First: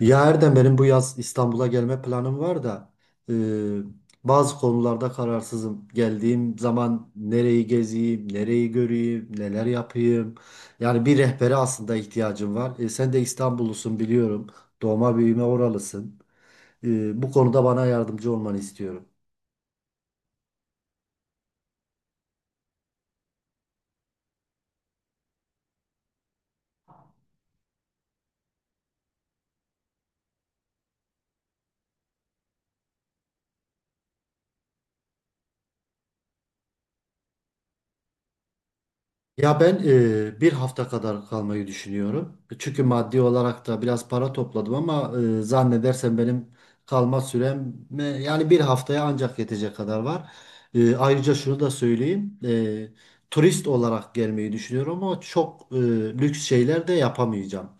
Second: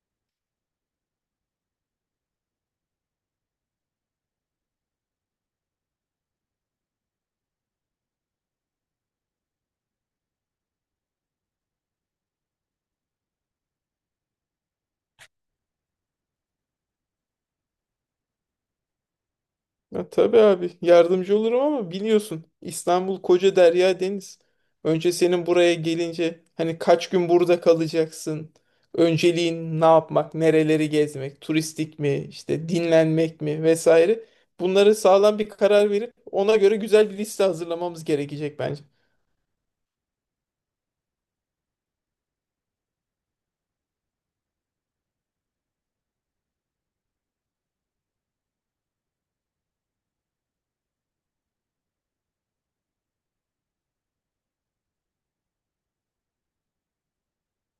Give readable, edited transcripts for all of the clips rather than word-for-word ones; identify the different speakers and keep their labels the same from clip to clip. Speaker 1: Ya Erdem benim bu yaz İstanbul'a gelme planım var da e, bazı konularda kararsızım. Geldiğim zaman nereyi gezeyim, nereyi göreyim, neler yapayım. Yani bir rehbere aslında ihtiyacım var. Sen de İstanbullusun biliyorum. Doğma büyüme oralısın. Bu konuda bana yardımcı olmanı istiyorum.
Speaker 2: Ya, tabii abi yardımcı olurum ama biliyorsun İstanbul koca derya deniz. Önce senin buraya gelince hani kaç gün burada kalacaksın? Önceliğin ne yapmak, nereleri gezmek, turistik mi, işte dinlenmek mi vesaire. Bunları sağlam bir karar verip ona göre güzel bir liste hazırlamamız gerekecek bence.
Speaker 1: Ya ben bir hafta kadar kalmayı düşünüyorum. Çünkü maddi olarak da biraz para topladım ama zannedersem benim kalma sürem yani bir haftaya ancak yetecek kadar var. Ayrıca şunu da söyleyeyim. Turist olarak gelmeyi düşünüyorum ama çok lüks şeyler de yapamayacağım.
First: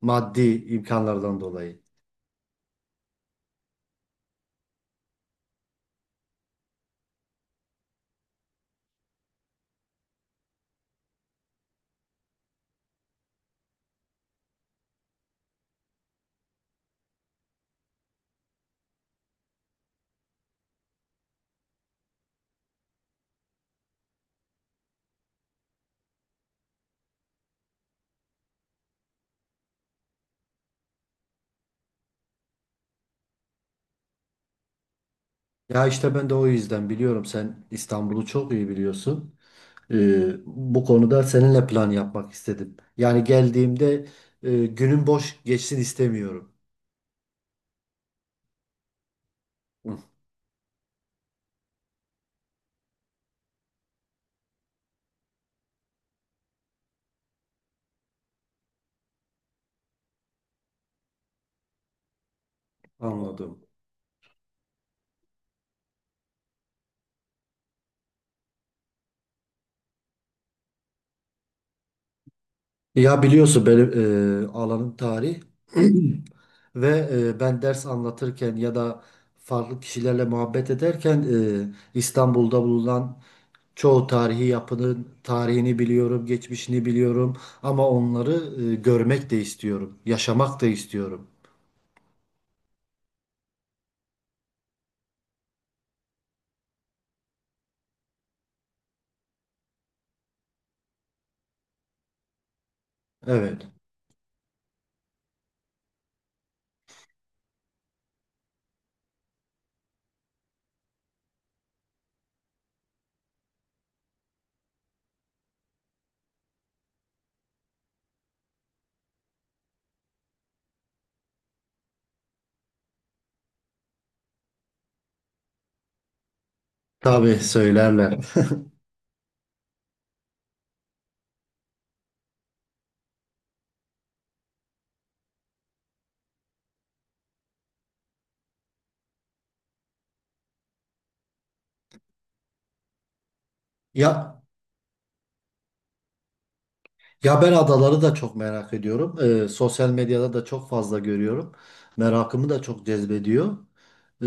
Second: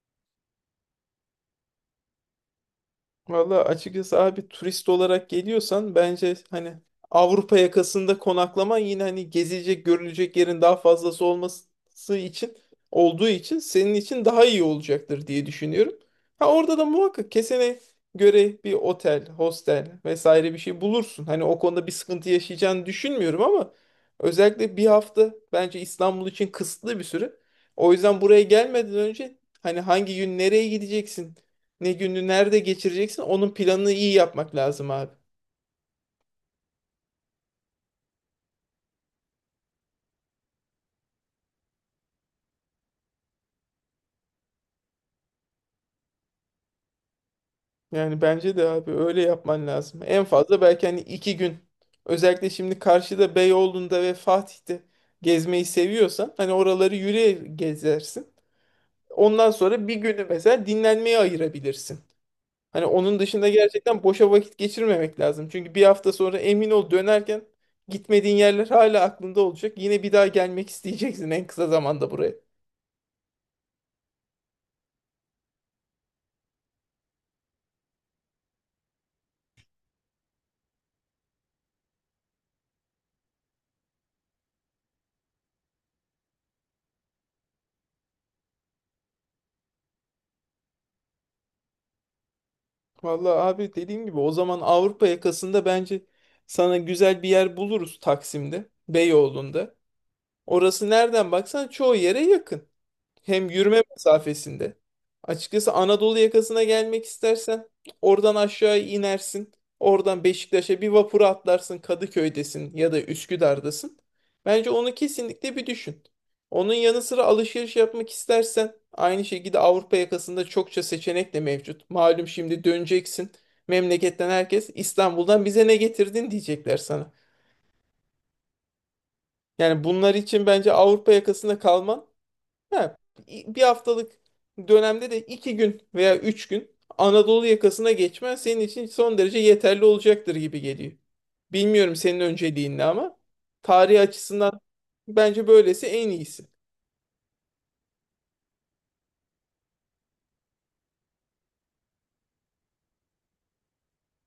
Speaker 1: Maddi imkanlardan dolayı.
Speaker 2: Valla açıkçası abi turist olarak geliyorsan bence hani Avrupa yakasında konaklaman yine hani gezilecek görülecek yerin daha fazlası olması için olduğu için senin için daha iyi olacaktır diye düşünüyorum. Ha, orada da muhakkak kesene göre bir otel, hostel vesaire bir şey bulursun. Hani o konuda bir sıkıntı yaşayacağını düşünmüyorum ama özellikle bir hafta bence İstanbul için kısıtlı bir süre. O yüzden buraya gelmeden önce hani hangi gün nereye gideceksin, ne günü nerede geçireceksin onun planını iyi yapmak lazım abi.
Speaker 1: Ya işte ben de o yüzden biliyorum, sen İstanbul'u çok iyi biliyorsun. Bu konuda seninle plan yapmak istedim. Yani geldiğimde günün boş geçsin istemiyorum.
Speaker 2: Yani bence de abi öyle yapman
Speaker 1: Hı,
Speaker 2: lazım. En fazla belki hani 2 gün. Özellikle şimdi karşıda Beyoğlu'nda ve Fatih'te gezmeyi seviyorsan hani oraları yürüye gezersin. Ondan sonra bir günü mesela dinlenmeye ayırabilirsin. Hani onun dışında
Speaker 1: anladım.
Speaker 2: gerçekten boşa vakit geçirmemek lazım. Çünkü bir hafta sonra emin ol dönerken gitmediğin yerler hala aklında olacak. Yine bir daha gelmek isteyeceksin en kısa zamanda buraya.
Speaker 1: Ya biliyorsun benim alanım tarih ve ben ders anlatırken ya da farklı kişilerle muhabbet ederken e, İstanbul'da bulunan çoğu tarihi yapının tarihini biliyorum, geçmişini biliyorum, ama onları görmek de istiyorum, yaşamak da istiyorum.
Speaker 2: Vallahi abi dediğim gibi o zaman Avrupa yakasında bence sana güzel bir yer buluruz Taksim'de, Beyoğlu'nda. Orası nereden baksan çoğu yere yakın. Hem
Speaker 1: Evet,
Speaker 2: yürüme mesafesinde. Açıkçası Anadolu yakasına gelmek istersen oradan aşağı inersin. Oradan Beşiktaş'a bir vapura atlarsın. Kadıköy'desin ya da Üsküdar'dasın. Bence onu kesinlikle bir düşün. Onun yanı sıra alışveriş yapmak istersen aynı şekilde Avrupa yakasında çokça seçenek de mevcut. Malum şimdi döneceksin. Memleketten herkes İstanbul'dan bize ne getirdin diyecekler sana.
Speaker 1: tabii söylerler.
Speaker 2: Yani bunlar için bence Avrupa yakasında kalman, ha, bir haftalık dönemde de 2 gün veya 3 gün Anadolu yakasına geçmen senin için son derece yeterli olacaktır gibi geliyor. Bilmiyorum senin önceliğin ne ama tarih
Speaker 1: Ya
Speaker 2: açısından bence böylesi en iyisi.
Speaker 1: Ya ben adaları da çok merak ediyorum. Sosyal medyada da çok fazla görüyorum. Merakımı da çok cezbediyor. Ee,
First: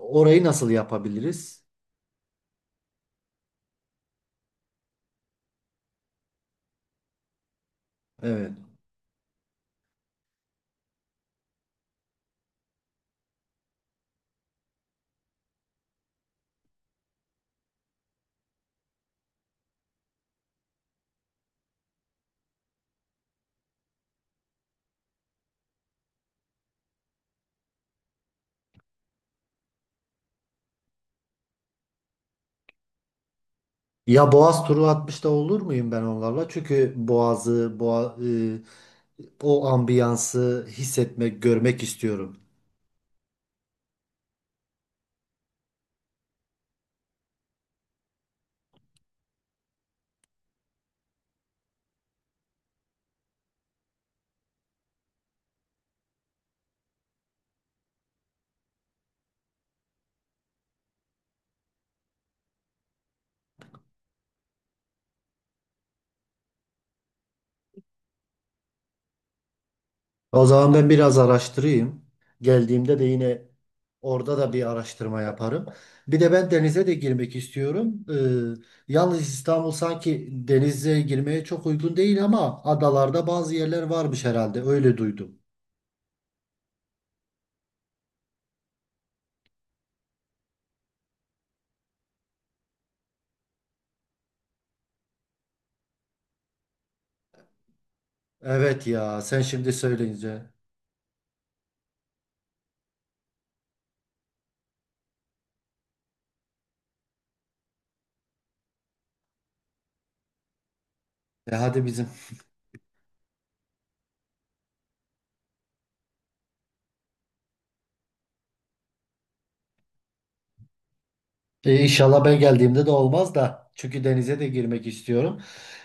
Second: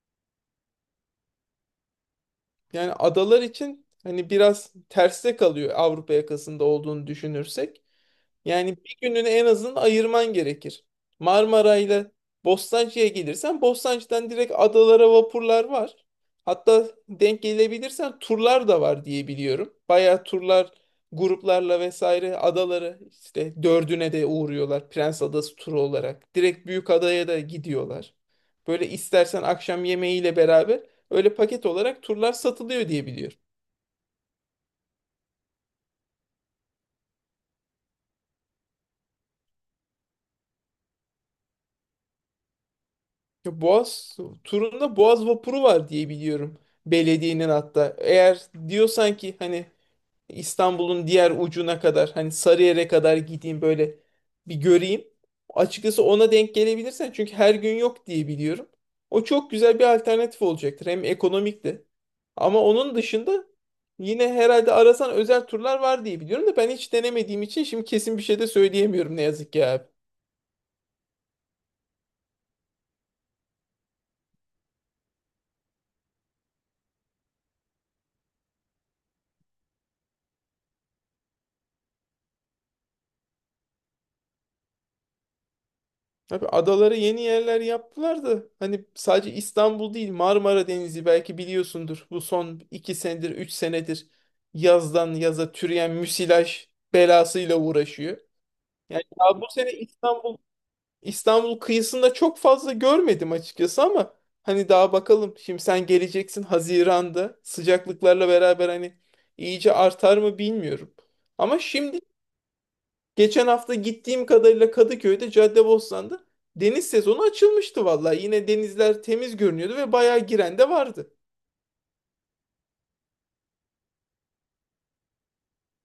Speaker 1: Orayı nasıl yapabiliriz?
Speaker 2: Yani adalar için hani biraz terste kalıyor Avrupa yakasında olduğunu düşünürsek.
Speaker 1: Evet.
Speaker 2: Yani bir gününü en azından ayırman gerekir. Marmara ile Bostancı'ya gelirsen Bostancı'dan direkt adalara vapurlar var. Hatta denk gelebilirsen turlar da var diye biliyorum. Bayağı turlar gruplarla vesaire adaları işte dördüne de uğruyorlar Prens Adası turu olarak. Direkt büyük adaya da gidiyorlar. Böyle istersen akşam yemeğiyle beraber öyle paket olarak turlar satılıyor diye biliyorum.
Speaker 1: Ya Boğaz turu atmış da olur muyum ben onlarla? Çünkü Boğaz'ı, o ambiyansı hissetmek, görmek istiyorum.
Speaker 2: Ya Boğaz turunda Boğaz vapuru var diye biliyorum. Belediyenin hatta. Eğer diyorsan ki hani İstanbul'un diğer ucuna kadar hani Sarıyer'e kadar gideyim böyle bir göreyim. Açıkçası ona denk gelebilirsen çünkü her gün yok diye biliyorum. O çok güzel bir alternatif olacaktır. Hem ekonomik de. Ama onun dışında yine herhalde arasan özel turlar var diye biliyorum da ben hiç denemediğim için şimdi kesin bir şey de söyleyemiyorum ne yazık ki abi.
Speaker 1: O zaman ben biraz araştırayım. Geldiğimde de yine orada da bir araştırma yaparım. Bir de ben denize de girmek istiyorum. Yalnız İstanbul sanki denize girmeye çok uygun değil ama adalarda bazı yerler varmış herhalde. Öyle duydum.
Speaker 2: Abi adalara yeni yerler yaptılar da hani sadece İstanbul değil Marmara Denizi belki biliyorsundur. Bu son 2 senedir 3 senedir yazdan yaza türeyen müsilaj belasıyla uğraşıyor.
Speaker 1: Evet
Speaker 2: Yani
Speaker 1: ya,
Speaker 2: daha
Speaker 1: sen
Speaker 2: bu
Speaker 1: şimdi
Speaker 2: sene İstanbul
Speaker 1: söyleyince.
Speaker 2: İstanbul kıyısında çok fazla görmedim açıkçası ama hani daha bakalım. Şimdi sen geleceksin Haziran'da sıcaklıklarla beraber hani iyice artar mı bilmiyorum.
Speaker 1: E
Speaker 2: Ama
Speaker 1: hadi
Speaker 2: şimdi
Speaker 1: bizim.
Speaker 2: geçen hafta gittiğim kadarıyla Kadıköy'de Caddebostan'da deniz sezonu açılmıştı vallahi. Yine denizler temiz görünüyordu ve bayağı giren de vardı.
Speaker 1: İnşallah ben geldiğimde de olmaz da. Çünkü denize de girmek istiyorum.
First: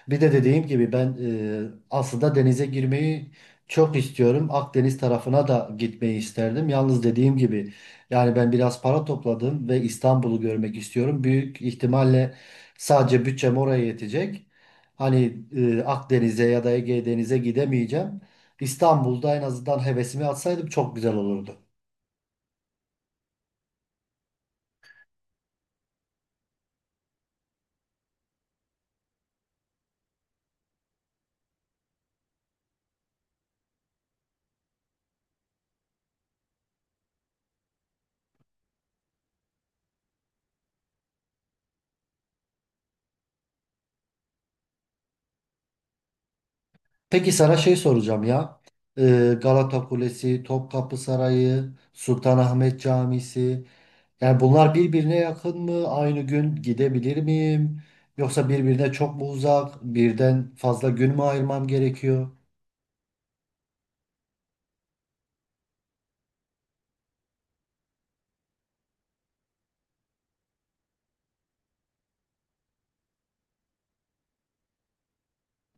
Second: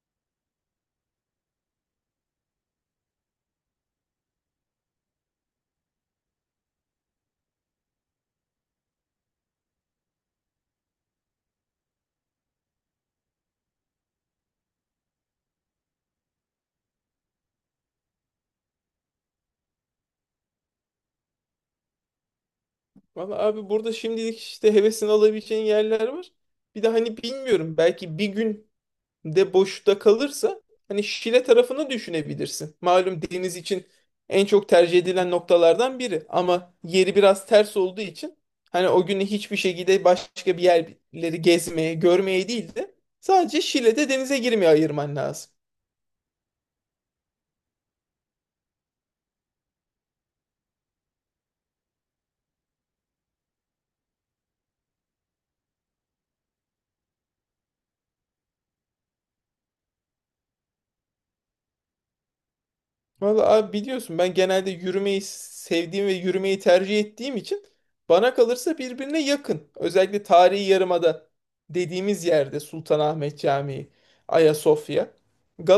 Speaker 1: Bir de dediğim gibi ben aslında denize girmeyi çok istiyorum. Akdeniz tarafına da gitmeyi isterdim. Yalnız dediğim gibi yani ben biraz para topladım ve İstanbul'u görmek istiyorum. Büyük ihtimalle sadece bütçem oraya yetecek. Hani Akdeniz'e ya da Ege Deniz'e gidemeyeceğim. İstanbul'da en azından hevesimi atsaydım çok güzel olurdu.
Speaker 2: Vallahi abi burada şimdilik işte hevesini alabileceğin yerler var. Bir de hani bilmiyorum belki bir gün de boşta kalırsa hani Şile tarafını düşünebilirsin. Malum deniz için en çok tercih edilen noktalardan biri ama yeri biraz ters olduğu için hani o günü hiçbir şekilde başka bir yerleri gezmeye, görmeye değil de sadece Şile'de denize girmeye ayırman lazım.
Speaker 1: Peki sana şey soracağım ya. Galata Kulesi, Topkapı Sarayı, Sultanahmet Camisi. Yani bunlar birbirine yakın mı? Aynı gün gidebilir miyim? Yoksa birbirine çok mu uzak? Birden fazla gün mü ayırmam gerekiyor?
Speaker 2: Vallahi abi biliyorsun ben genelde yürümeyi sevdiğim ve yürümeyi tercih ettiğim için bana kalırsa birbirine yakın. Özellikle tarihi yarımada dediğimiz yerde Sultanahmet Camii, Ayasofya,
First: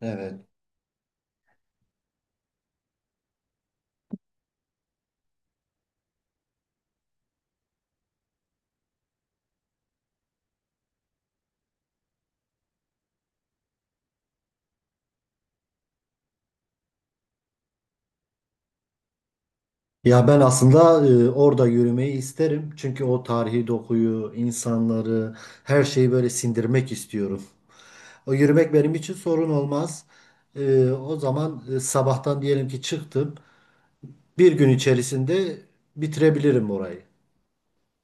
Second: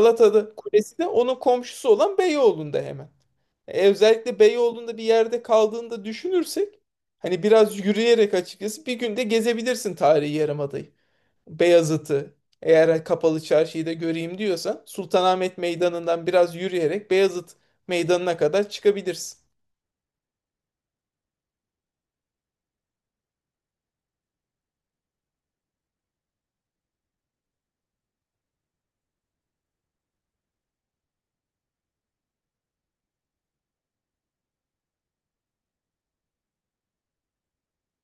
Speaker 1: Evet.
Speaker 2: Kulesi de onun komşusu olan Beyoğlu'nda hemen. Özellikle Beyoğlu'nda bir yerde kaldığında düşünürsek hani biraz yürüyerek açıkçası bir günde gezebilirsin tarihi yarımadayı. Beyazıt'ı eğer kapalı çarşıyı da göreyim diyorsan Sultanahmet Meydanı'ndan biraz yürüyerek Beyazıt Meydanı'na kadar çıkabilirsin.
Speaker 1: Ya ben aslında orada yürümeyi isterim. Çünkü o tarihi dokuyu, insanları, her şeyi böyle sindirmek istiyorum. O yürümek benim için sorun olmaz. O zaman sabahtan diyelim ki çıktım. Bir gün içerisinde bitirebilirim orayı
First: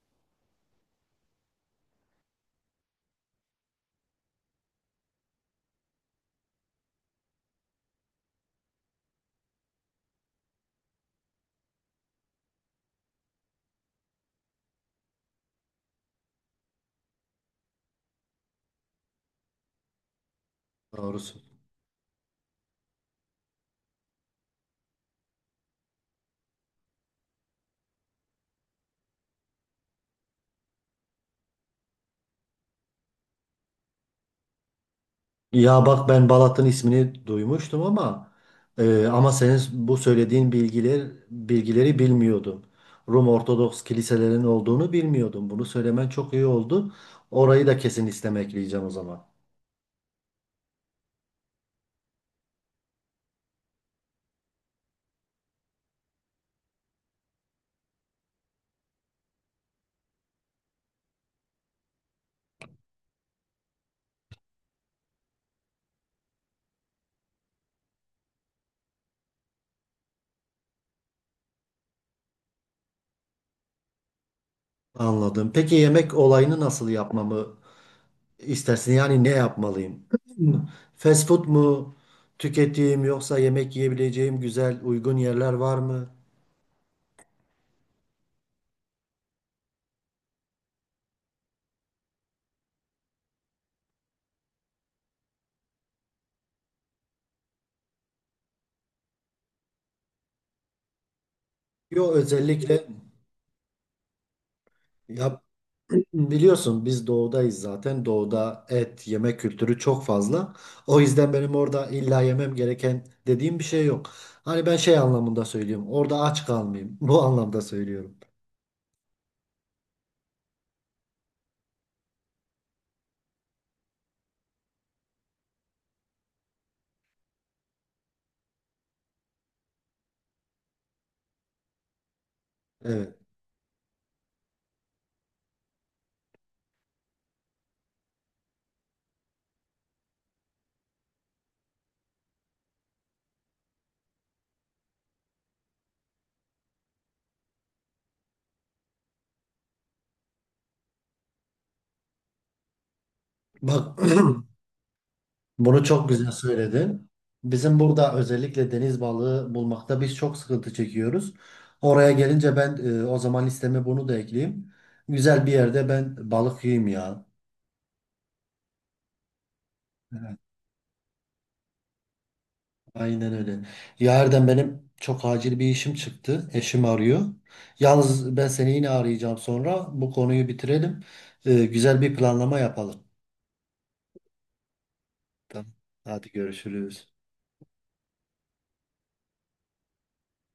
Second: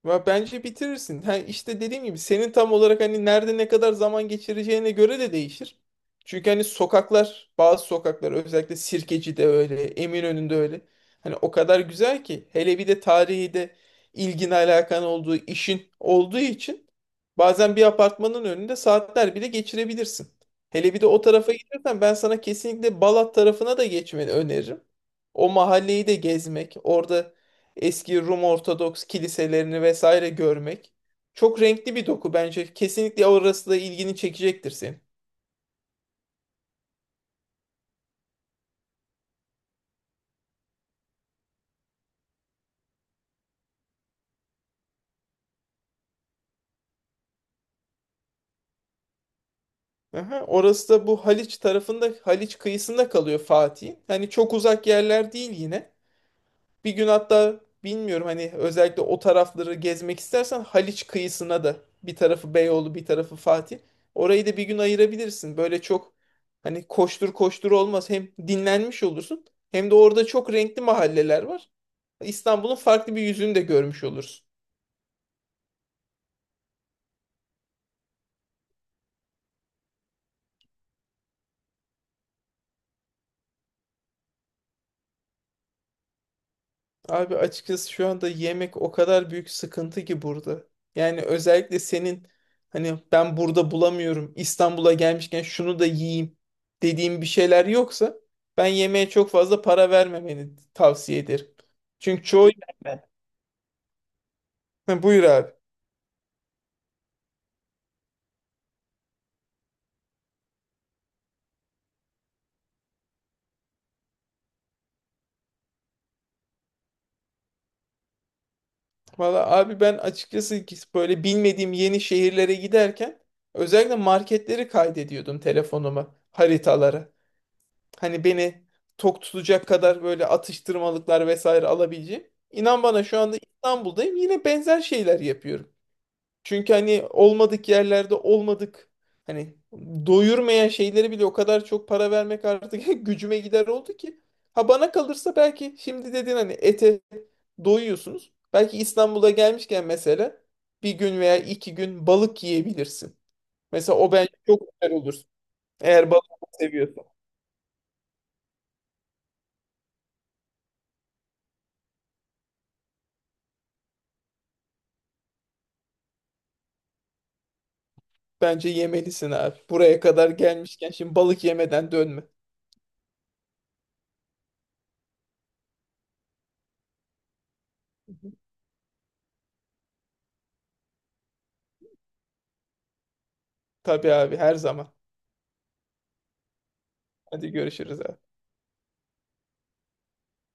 Speaker 2: Ve bence bitirirsin. Ha, işte dediğim gibi senin tam olarak hani nerede ne kadar zaman geçireceğine göre de değişir. Çünkü hani sokaklar, bazı sokaklar özellikle Sirkeci'de öyle, Eminönü'nde öyle. Hani o kadar güzel ki hele bir de tarihi de ilgin alakan olduğu işin olduğu için bazen bir apartmanın önünde saatler bile geçirebilirsin. Hele bir de o
Speaker 1: doğrusu.
Speaker 2: tarafa gidiyorsan ben sana kesinlikle Balat tarafına da geçmeni öneririm. O mahalleyi de gezmek, orada eski Rum Ortodoks kiliselerini vesaire görmek. Çok renkli bir doku bence. Kesinlikle orası da ilgini çekecektir senin.
Speaker 1: Ya bak, ben Balat'ın ismini duymuştum ama ama senin bu söylediğin bilgileri bilmiyordum. Rum Ortodoks kiliselerinin olduğunu bilmiyordum. Bunu söylemen çok iyi oldu. Orayı da kesin istemekleyeceğim o zaman.
Speaker 2: Aha, orası da bu Haliç tarafında, Haliç kıyısında kalıyor Fatih'in. Hani çok uzak yerler değil yine. Bir gün hatta bilmiyorum hani özellikle o tarafları gezmek istersen Haliç kıyısına da bir tarafı Beyoğlu bir tarafı Fatih. Orayı da bir gün ayırabilirsin. Böyle çok hani koştur koştur olmaz. Hem dinlenmiş olursun hem de orada çok renkli mahalleler var. İstanbul'un farklı bir yüzünü de görmüş olursun.
Speaker 1: Anladım. Peki yemek olayını nasıl yapmamı istersin? Yani ne yapmalıyım? Fast food mu tüketeyim, yoksa yemek yiyebileceğim güzel uygun yerler var mı?
Speaker 2: Abi açıkçası şu anda yemek o kadar büyük sıkıntı ki burada. Yani özellikle senin hani ben burada bulamıyorum İstanbul'a gelmişken şunu da yiyeyim dediğim bir şeyler yoksa ben yemeğe çok fazla para vermemeni tavsiye ederim.
Speaker 1: Yok
Speaker 2: Çünkü çoğu.
Speaker 1: özellikle.
Speaker 2: Evet. Ha, buyur
Speaker 1: Ya
Speaker 2: abi.
Speaker 1: biliyorsun, biz doğudayız zaten. Doğuda et, yemek kültürü çok fazla. O yüzden benim orada illa yemem gereken dediğim bir şey yok. Hani ben şey anlamında söylüyorum. Orada aç kalmayayım. Bu anlamda söylüyorum.
Speaker 2: Valla abi ben açıkçası ki böyle bilmediğim yeni şehirlere giderken özellikle marketleri kaydediyordum telefonuma haritalara. Hani beni tok tutacak kadar böyle atıştırmalıklar vesaire alabileceğim. İnan bana
Speaker 1: Evet.
Speaker 2: şu anda İstanbul'dayım yine benzer şeyler yapıyorum. Çünkü hani olmadık yerlerde olmadık hani doyurmayan şeyleri bile o kadar çok para vermek artık gücüme gider oldu ki. Ha, bana kalırsa belki şimdi dedin hani ete doyuyorsunuz. Belki İstanbul'a gelmişken mesela bir gün veya 2 gün balık yiyebilirsin.
Speaker 1: Bak,
Speaker 2: Mesela o bence çok güzel olur.
Speaker 1: bunu çok
Speaker 2: Eğer balık
Speaker 1: güzel
Speaker 2: seviyorsan.
Speaker 1: söyledin. Bizim burada özellikle deniz balığı bulmakta biz çok sıkıntı çekiyoruz. Oraya gelince ben o zaman listeme bunu da ekleyeyim. Güzel bir yerde ben balık yiyeyim ya.
Speaker 2: Bence yemelisin abi. Buraya kadar gelmişken şimdi balık yemeden dönme.
Speaker 1: Aynen öyle. Ya benim çok acil bir işim çıktı. Eşim arıyor. Yalnız ben seni yine arayacağım sonra. Bu konuyu bitirelim. Güzel bir planlama yapalım.
Speaker 2: Tabii abi her zaman.
Speaker 1: Tamam. Hadi görüşürüz.
Speaker 2: Hadi görüşürüz abi.